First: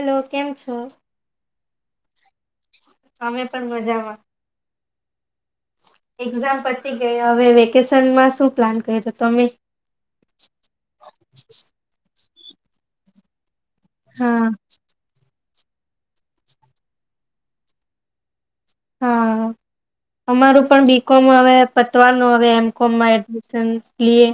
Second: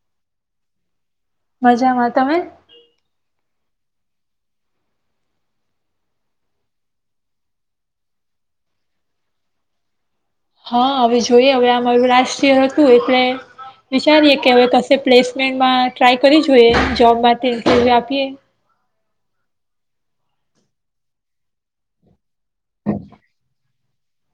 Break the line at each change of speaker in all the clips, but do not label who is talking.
Hello, કેમ છો?
મજામાં તમે?
અમે પણ મજામાં. એક્ઝામ પતી ગઈ હવે વેકેશનમાં શું પ્લાન કર્યો તમે?
હા હવે જોઈએ હવે આમારું રાષ્ટ્ર હતું એટલે વિચારીએ
હા
કે હવે કશે પ્લેસ માં ટ્રાઇ કરી જોઈએ જોબ માટે આપીએ.
હા, અમારું પણ બી કોમ હવે પતવાનું હવે એમ કોમમાં એડમિશન લઈએ.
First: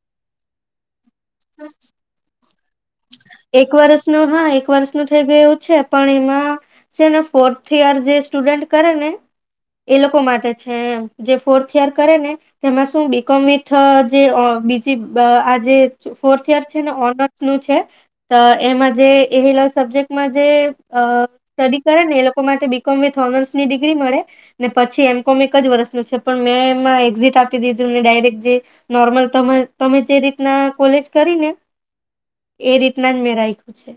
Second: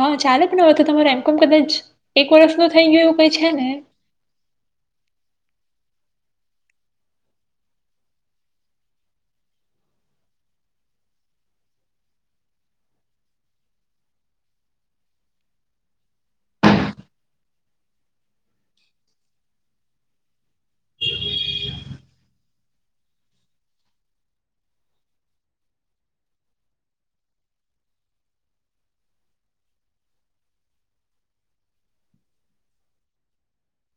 હા ચાલે પણ હો તો તમારે એમ કોમ કદાચ એક વર્ષનો થઈ ગયું. કઈ છે ને
એક વર્ષ ન હા એક વર્ષ ન થઈ એવું છે. પણ એમાં છે ને ફોર્થ યર જે સ્ટુડન્ટ કરે ને, એ લોકો માટે છે જે ફોર્થ યર કરે ને એમાં શું બીકોમ વિથ જે બીજી આ જે ફોર્થ યર છે ને ઓનર્સ નું છે. તો એમાં જે એ સબ્જેક્ટમાં જે સ્ટડી કરે ને એ લોકો માટે બી કોમ વિથ ઓનર્સની ડિગ્રી મળે, ને પછી એમ કોમ એક જ વર્ષનું છે પણ મેં એમાં એક્ઝિટ આપી દીધું ને ડાયરેક્ટ જે નોર્મલ તમે જે રીતના કોલેજ કરી ને, એ રીત ના જ મે રાખ્યું છે.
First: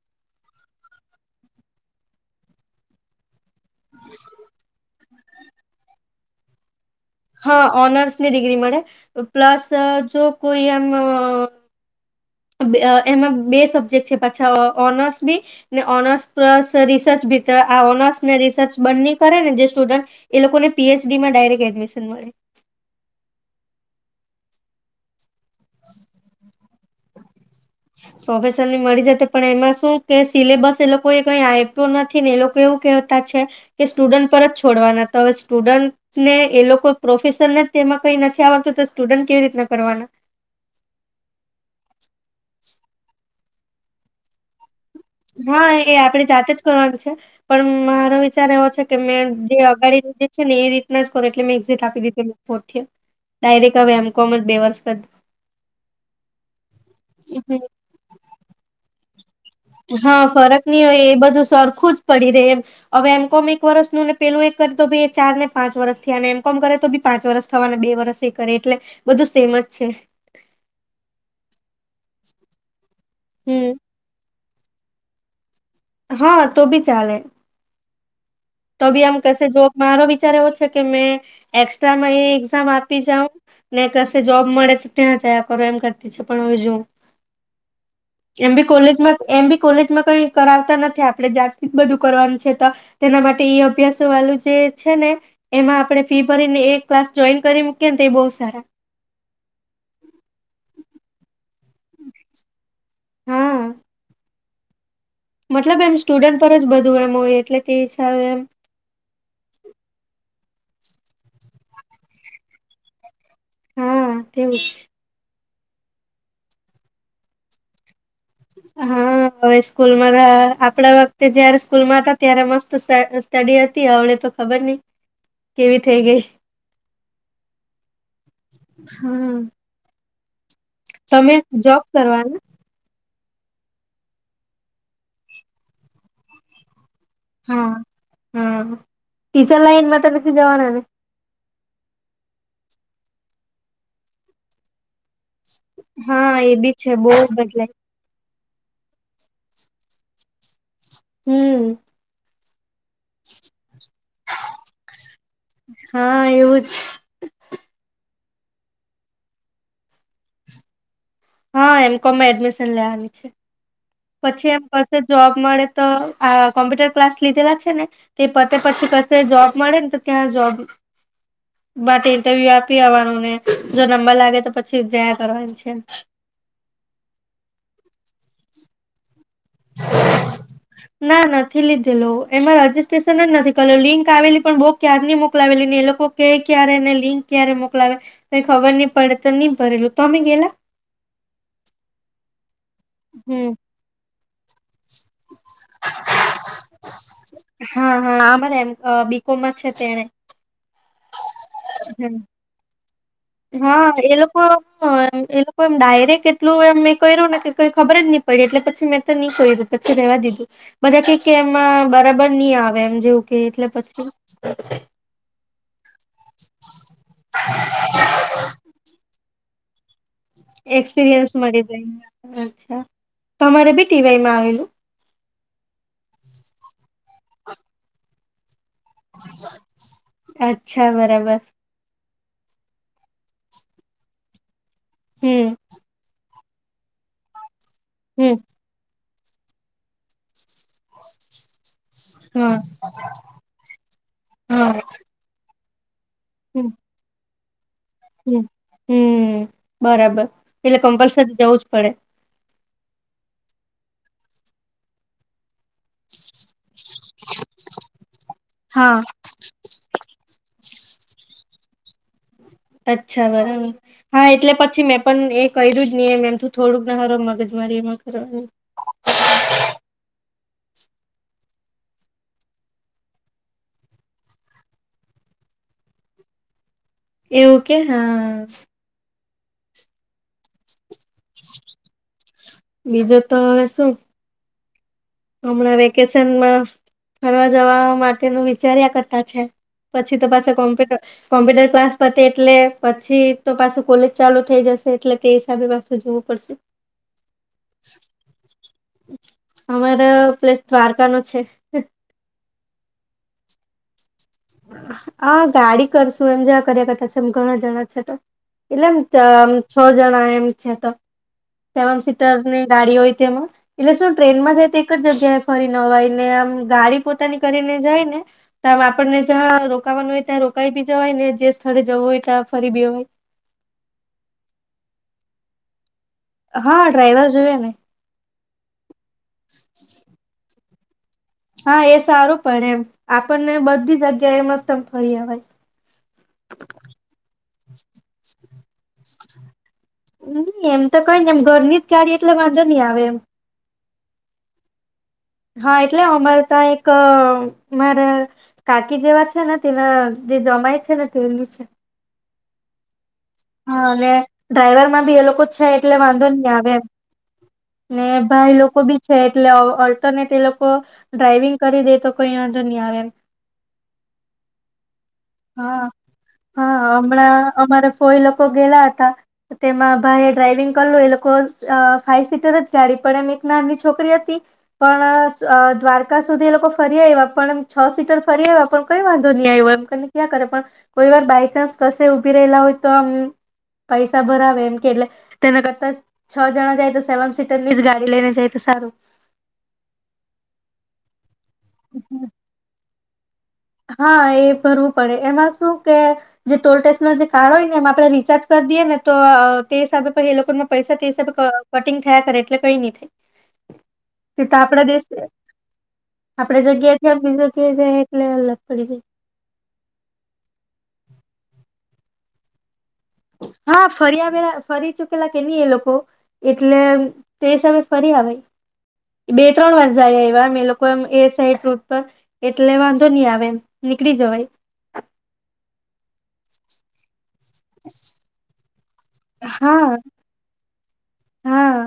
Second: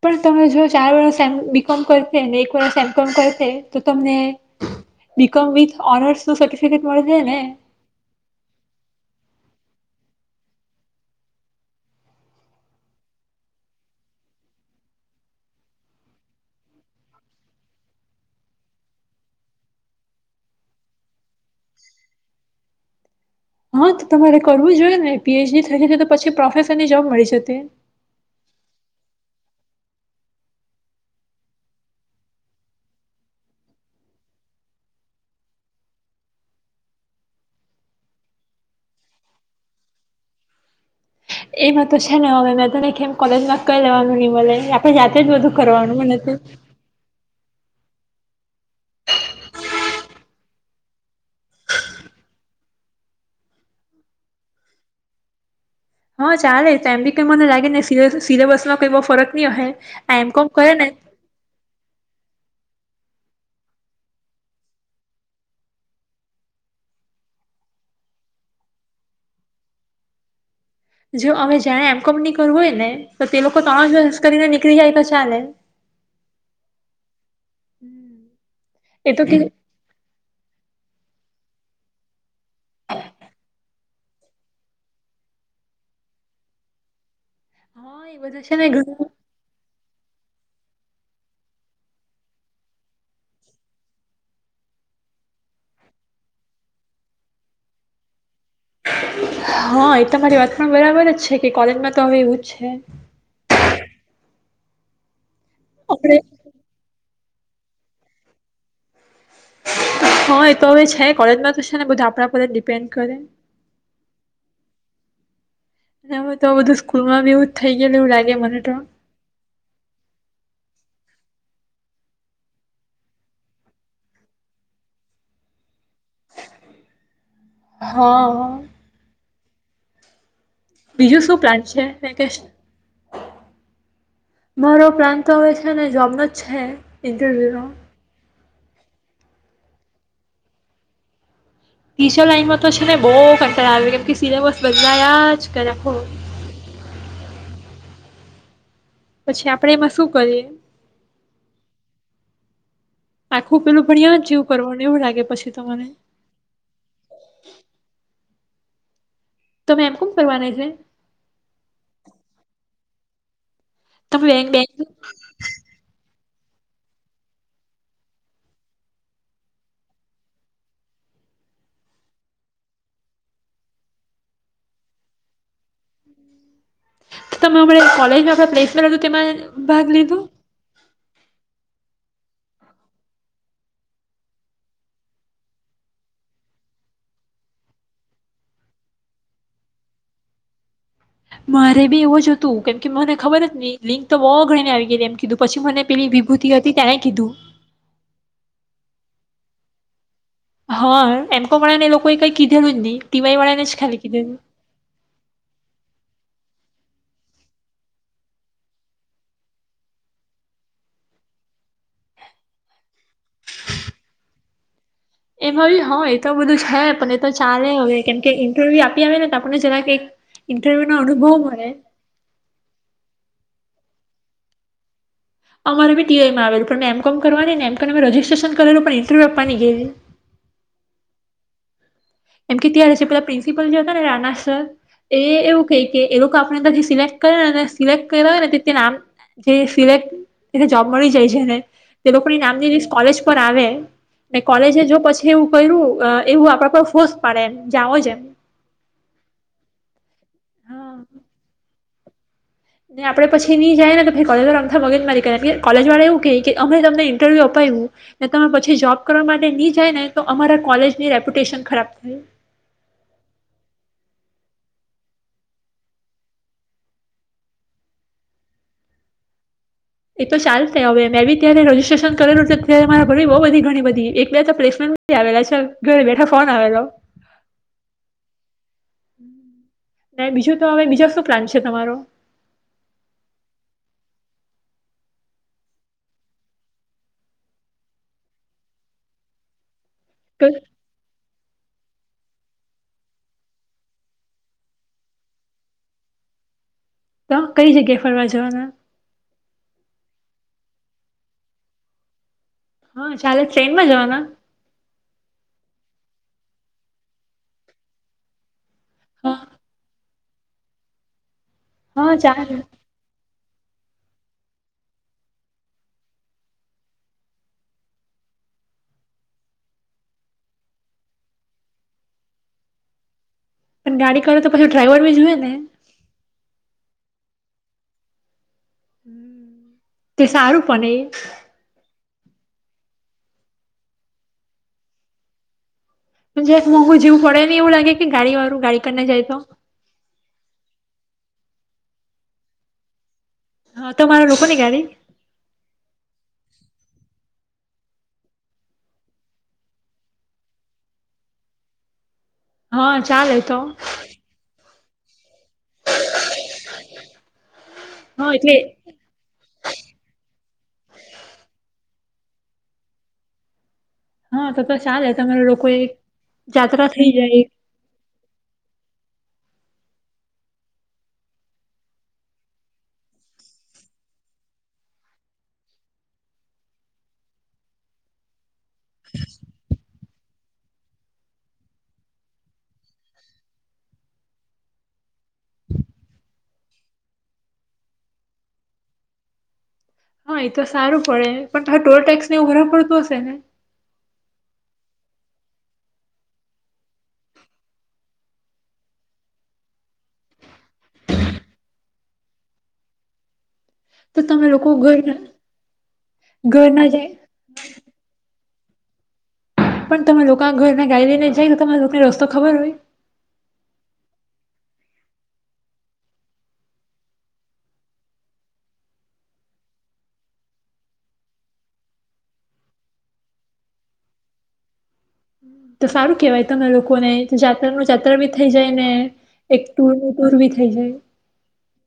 પણ તમે જો ચાર વર્સ એ બી કોમ કરશે ને એક વર્સ એમ કોમ કરશે. તો તમને બી કોમ વિથ ઓનર્સ નો સર્ટિફિકેટ મળશે ને
હા ઓનર્સની ડિગ્રી મળે. પ્લસ જો કોઈ એમ એમાં બે સબ્જેક્ટ છે પાછા ઓનર્સ બી, ને ઓનર્સ પ્લસ રિસર્ચ બી આ ઓનર્સ ને રિસર્ચ બન્ની કરે ને જે સ્ટુડન્ટ, એ લોકોને પી એચ ડીમાં ડાયરેક્ટ એડમિશન મળે.
હા તો તમારે કરવું જોઈએ ને પી એચ ડી થઈ જશે તો પછી પ્રોફેસર ની જોબ મળી જતે.
પ્રોફેસરની મળી જતી પણ એમાં શું કે સિલેબસ એ લોકોએ કઈ આપ્યો નથી ને એ લોકો એવું કહેતા છે, કે સ્ટુડન્ટ પરત છોડવાના તો હવે સ્ટુડન્ટને એ લોકો પ્રોફેસરને તેમાં કઈ નથી આવડતું તો સ્ટુડન્ટ કેવી રીતના કરવાના.
ત એમ કોલેજમાં કઈ લેવાનું નહી મળે એ
હા એ આપડે જાતે જ કરવાની છે. પણ મારો વિચાર એવો છે કે મેં જે અગડી જે છે ને એ રીતના જ કરું એટલે મેં એક્ઝિટ આપી દીધી ફોર્થ યર, ડાયરેક્ટ હવે એમ કહમ બે વર્ષ.
હા ચાલે તો એમ બી કઈ મને
કરી
લાગેને સિલેબસમાં કઈ બ ફરક નહી હે આ
હા
એમ કોમ
ફરક
કરે
નહી
ને
હોય એ બધું સરખું જ. પડી દે એમ, હવે એમ કોમ એક વર્ષનુંને પેલું એ કરે તો ભી ચાર ને પાંચ વર્ષથીને એમ કોમ કરે તો ભી પાંચ વરષ થવાને બે વરષ એ કરે એટલે, બધું સેમ જ છે.
જો હવે જારે એમ કંપની કરવું હોય ને તો તે લોકો
હમ
ત કરીને કળી જાય તો ચાલે.
હા તો ભી ચાલે.
[unintelligible]
તો બી
એ
આમ
કે
કશે જો મારો વિચાર એવો છે કે મેં એસ્ટ્રામાં એક્ઝામ આપી જાઉ, ને કશે જોબ મળે તો ત્યાં જયા કરો એમ કરતી છે પણ હવે જોઉં.
હા એ બધા
એમ
છે
બી
ને
કોલેજમાં એમ બી કોલેજ કઈ કરાવતા નથી આપણેે જાત જ બધું કરવાનું છે તો, તેના માટે એ અભ્યાસો વાળું જે છે ને, એમાં આપડે ફી ભરીને એ ક્લાસ જોઈન કરી મૂકીએ ને એ બ
હા એ તમારી વાત પણ બરાબર જ છે. કે કલેજમાં તો હવે એવુ જ છે.
હા મતલબ એમ
આપણે
સ્ટુડન્ટ પર જ બધું એમ. હોય એટલે તે સાબ એમ.
હા એ તો હવે છે કોલેજમાં તોશે ને બધું આપણા પર જ ડિપેન્ડ કરે.
હા તેવુંજ.
માં તો બધું સ્કૂલમાં બ એવ જ થઈ ગયું એવું લાગે. મને તો
હા હવે સ્કૂલમાં આપડા જયારે સ્કૂલ માં હતા ત્યારે મસ્ત સ્ટડી હતી હડે તો ખબર નહિ, કેવી થઈ ગઈ.
હા
હમ.
બીજું
તમે
શું પ્લાન
જોબ
છે
કરવાના?
વેકેશન મારો પ્રાંત તો હવે છે ને જોબનો જ છે. ઇન્ટરવીયુનો.
હમ ટીચર લાઈનમાં તો નથી જવાના ને?
ટીચર લાઈનમાં તો છે ને બહુ કંટાળો આવે કેમ કે સિલેમસ બધા
હા એ બી છે, બહ જ બદલાય.
પછી આપણેે એમાં શું કરીએ.
હમ.
આખું પેલું ભણ્યા જ જેવું કરવાનું એવું લાગે પછી તો મને.
હા એવું જ
તમે એમ કોમ કરવાના છે?
હા એમ કોમમાં એડમિશન લેવાની છે.
તમે બેંક
પછી એમ પાસે
બેંક
જોબ મળે તો. આ કોમ્પ્યુટર ક્લાસ લીધેલા છે ને, તે પછી જોબ મળે ને તો ત્યાં જોબ માટે ઈન્ટરવ્યુ આપી આવવાનું ને, જો નંબર લાગે તો પછી જયા કરવાનું છે.
તો તમે અણા કોલેજમાં આપણા પ્લેસમેન્ટ હતું તે
ના ના. નથી લીધેલો. લો એમાં રજિસ્ટ્રેશન જ નથી કર લિંક આવેલી પણ બુક કાર નહી મોકલાવેલી ને એ લોકો કે ક્યારેને લિંક ક્યારે મોકલાવે, ક ખબર નહી પડે તો નહી ભરેલું તોમે ગેલા?
મારે બી એવું જ હતું કેમ કે મને ખબર
હમ
જ ન લિક તો બહુ ઘણી આવી. એમ કીધું પછી મને પેલી વિભૂતિ હતી તેણે કીધું.
હા હા આ મને એમ બીકોમમાં છે તેને.
હા એમ. પને લોકોએ
હમ
કઈ કીધેલુ જ ની.
હા એ લોકો એ લોકો એમ ડાયરેક્ટ એટલું એમ મેં ક્યું ને કેઈ ખબર જ નહી પડી એટલે પછી મેં તો નહી ક્યું પછી રેવા દીધું, બધા ક એમાં બરાબર નહી આવે એમ. જેવું કે એટલે પછી. હા [inaudible]
એમાંભી હ એ તો બધું છે પણ એ તો ચાલે અવે. કેમ કે ઇન્ટરવ્યુ આપી આવે ને અને જરાક એક ઇન્ટરવ્યુ નો
એક્સપિરિયન્સ
અનુભવ
મળી
મળે
જાય અચ્છા. તમારે ભી ટીવાય માં આવેલું?
અમારે બી ટીવાય આવેલું પણ એમ કોમ કરવાની મ કે તમે રજિસ્ટ્રેશન એ લોકો ઇન્ટરવ્ય આપની ગેલી.
અચ્છા બરાબર
એમ કે ત્યારે હશે પેલા પ્રિન્સિપલ જે હતા ને રાના સર. એ
હમ
એવું કઈ કે એનો. આપણે તથી સિલેક્ટ કરે અને સિલેક્ટ કરે
હમ
અને તીત્યે નામ. જે સિલેક્ટ તેને જોબ મળી જાય છે ને, તે લોકોની
હા
નામની કોલેજ પર આવે કોલેજ
હા
જો પછી એવું બું [unintelligible] એવું આપણા પર પારેલ
હ હમ બરાબર એટલે
હા
કમ્પલસરી જવું જ પડે
ને આપડે પછી ની જાય ને કોલેજ વારા અમથા મગજમારી કરે ની કોલેજવાળા એવું કય કે અમે તમને ઇન્ટરવ્યૂ અપાવું ને તમે પછી
હા
જોબ કરવા માટે ની જાય ને તો અમારા કોલેજની રેપ્યુટેશન ખરાબ કયુ
અચ્છા બરાબર હા એટલે પછી મેં પણ એ કર્યું જ નહી એમ એમ થોડુંક ના હારૂ મગજ મારી એમાં કરવાની
એ તો ચાલ તે હવે મેં બી ત્યારે રજજીસ્ટ્રેશન કરેલું ત્યારે મારા ભર બહ બધી ઘણી બધી એક બે પ્લેસમેન્ટ આવેલા છે ઘરે બેઠા ફોન આવેલો
એવું કે હા.
ને બીજું તો હવે બીજા
બીજો તો હવે શું હમણાં વેકેશનમાં ફરવા જવા માટેનું વિચાર્યા કરતા છે પછી તો પાછા કોમ્પ્યુટર કોમ્પ્યુટર ક્લાસ પતે એટલે પછી તો પાછું કોલેજ ચાલુ થઈ જશે એટલે કે હિસાબે પાછું જોવું પડશે
તો કઈ જગ્યાએ ફરવા જવાના.
તમારા પ્લેસ દ્વારકા નો છે.
હા ચાલે ટ્રેનમાં જવાના.
હ ગાડી કરશું એમ જેવા કર્યા કરતા છે એમ ઘણા જણા છે તો. એટલે એમ
હા
છ જણાએ છે તો. સેવન
હા
સીટર
ચાલે
ની ગાડી હોય તેમાં. એટલે શું ટ્રેનમાં જાય તો એક જ જગ્યાએ ફરી ને અવાય ને આમ ગાડી પોતાની કરીને જાય ને તો આમ આપણને. જ્યાં રોકાવાનું હોય ત્યાં રોકાઈ બી જવાય ને જે સ્થળે જવું હોય ત્યાં ફરી બી જવાય.
પણ ગાડી કાઢો તો પછી ડ્રાઈવર બી જોય ને
હા ડ્રાઈવર જોઈ ને
તે સારું પણ એ
હા એ સારું પડે એમ આપણને બધી જગ્યા એ મસ્ત ફરી અવ્યા
પણ જરાક મોઘુ જવું પડે ની એવું લાગે ગાડી વાળું ગાડી કરને જાય તો
હમ એમ તો કઈ ને એમ ઘરની જ ગાડી એટલે વાંધો નહી આવે એમ
હા તમારા લોકોની ગાડી
હા એટલે અમારે ત્યાં એક મારા કાકી જેવા છે ને તેના જે જમાય છે ને તેની છે
હા ચાલે તો
હા ને ડ્રાઈવર બી એ લોકો છે એટલે વાંધો નહી આવે એ ને
હા એટલે
ભાઈ લોકો બી છે એટલે ઓલ્ટરનેટ એ લોકો ડ્રાાઈવિંગ કરી દે તો કોઈ વાંધો ની આવે
હા, તો-તો સારું તમારે લોકો
હા
એક જાત્રા થઈ જાય એ.
ગયેલા હતા, તો તેમાં ભાઈ ડ્રાઈવિંગ કર લો એ લોકો સ અહ ફાઈવ સીટર જ ગાડી પણ એમ એક નાની છોકરી હતી, પણ અહ દ્વારકા સુધી એ લોકો ફરી આયવા પણ એમ છ સીટર ફરી આયવા પણ કઈ વાંધો નહીં આયો એમ, કને ક્યાં કરે પણ કોઈ વાર બાય ચાન્સ કશે ઉભી રહેલા હો તો આમ પૈસા ભરાવે એમ કે એટલે તેના કરતા છ જણા જાય તો સેવન સીટરની જ ગાડી લઈને જાય તો સારું.
હા એ તો સારું પડે. પણ તા ટોલ ટેક્સ ને એવું બધું વધારે પડતું હશ શેને?
હા એ ભરવું પડે. એમાં શું કે જે ટોલટેક્સ નો જે કાર્ડ હોય ને એમા આપણે રીચાર્જ કર દીએ ને તો તે હિસાબે પછી એ લોકો પૈસા તે હિસાબે કટિંગ થયા કરે એટલે કંઈ નહી થાય.
તમે
એ તો
લોકો
આપડા
ઘર
દેશ આપડા
ઘર ના
જગ્યા એથી
જાય
આમ બીજી જગ્યાએ જાય એટલે અલગ [unintelligible]
પણ તમે લોકા ઘરના ગાડી લઈને જાય તો તમાર લોકોને રસ્તો ખબર હોય?
હા. ફરી આવેલા, ફરી ચૂકેલા કે ની એ લોકો એટલે તે સામે ફરી આવે, બે ત્રણ વાર જાય આયવા અમે લોકો એમ એ સાઈડ રૂટ પર, એટલે વાંધો નહીં આવે એમ, નીકળી જવાય.
તો સારું કેવાય તમે લોકોને જાત્રા નું જાત્રા ભી થઇ જાય, અને એક
હા
ટુર નું ટુર ભી થઈ જાય.
હા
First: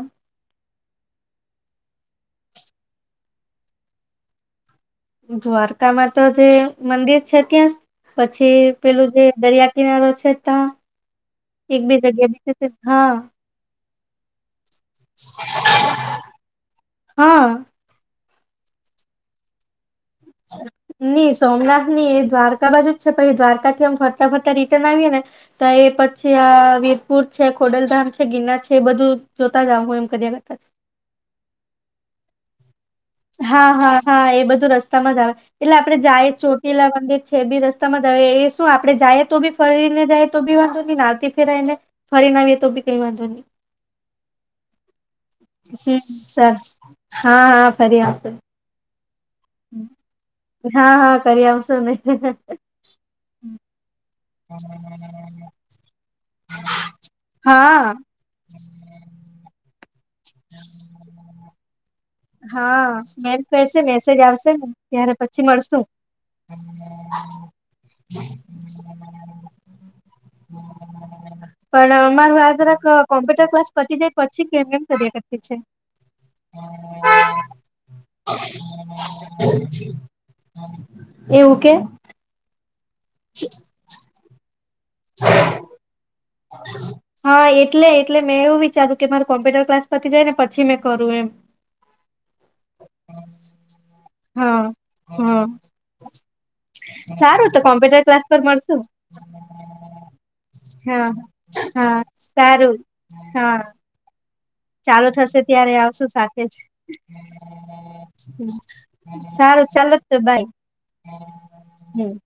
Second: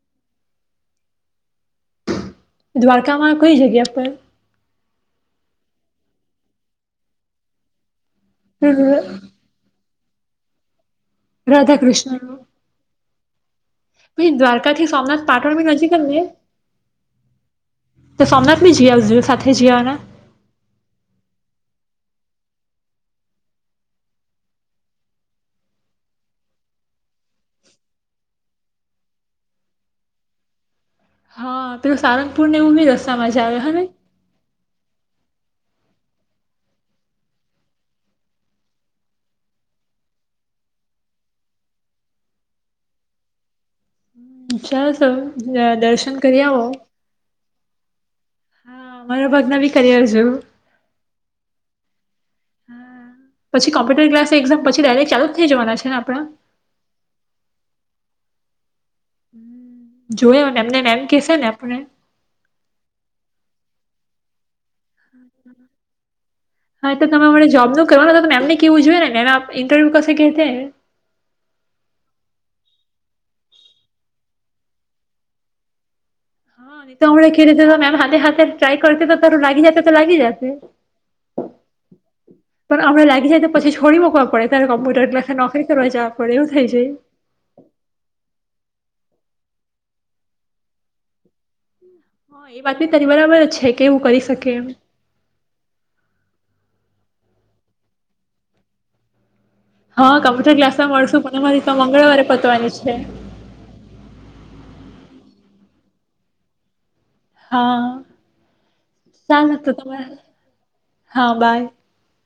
દ્વારકા માં કઈ જગ્યા પર
દ્વારકામાં તો જે મંદિર છે ત્યાં. પછી પેલું જે દરિયા કિનારો છે તા
રાધા કૃષ્ણ
હા.
પહી દ્વારકા થી સોમનાથ પાટણ ભી નજીક જ ને.
હા
તો સોમનાથ બી જયા આવજે સાથે જયાના.
ની સોમનાથ ની એ દ્વારકા બાજુ જ છે પછી દ્વારકા થીમ ફરતા ફરતા રિટર્ન આવીએ ને તો એ પછી આહ વીરપુર છે ખોડલધામ છે ગિરનાર છે એ બધું જોતા જાવ હું એમ કરી્યા કરતા.
હા, તો સારંગપૂર ને ઉમી જશ
હા હા હા એ બધું રસ્તામાં જ આવે. એટલે આપડે જાએ ચોટીલા મંદિર છે બી રસ્તામાં જ એ શું આપડે જાએ તો બી ફરીને જાય તો બી વાંધો નઈ આવતી ફેરાવીને ફરીને આવીએ તો બી કઈ વાંધો નહી.
ચાલ સર યા
હમ
દર્શન કરી
સર
આવો.
હા હા ફરી આશે.
હા. મારા ભાગના બી કરી આવજો
હા હા કરી આવશો ને.
તો એક્ઝામ પછી ડાયરેક ચાલુજ થઈ જવાના છે ના?
હા. હા.
હમ્મ. જોયોને એમનેને એમ કેસે ને આપણે.
હા, મેમ કશે મેસેજ આવશે ને. ત્યારે પછી મળશુ.
હા તો તમે હમણાં જોબનું કરવાનું તો મેમને કેવું જોઈએ ને મેમ ઇન્ટરવ્યુ કશે કહેતે
પણ અમાર વાત જરાક અહ કોમ્પ્યુટર ક્લાસ પતી જાય પછી કેમ નેમ કર્યા કરતી છે. હા.
તોમણે ખીલી તો મેમ હાથે હાથે ટ્રાય કરતી તો તારું લાગી જશે તો લાગી જશે.
એવું કે
પણ આપણે લાગીય તો પછી છોડી મકવા પડે. ત્યારે કોમ્પ્યુટર ક્લાસે નોકરી કરવા જાવ.
હા એટલે એટલે મેં એવું વિચારું. કે મારે કોમ્પ્યુટર ક્લાસ પરથી જાય ને પછી મેં કરું એમ.
હા એ વાત બી તરી બરાબર છે કેવું કરી શકે
હા
એ.
હા સારું તો કોમ્પ્યુટર ક્લાસ પર મળશું.
હા કમપ્યુટર ક્લાસ
હા
મળશું પણ માંરી તો
હા
મંગળવારે પતવાની
સારું
છે.
હા ચાલુ થશે ત્યારે આવશુ સાથે જ.
હા
સારું ચાલ તો બાય
હા બાય
હમ. હમ [inaudible]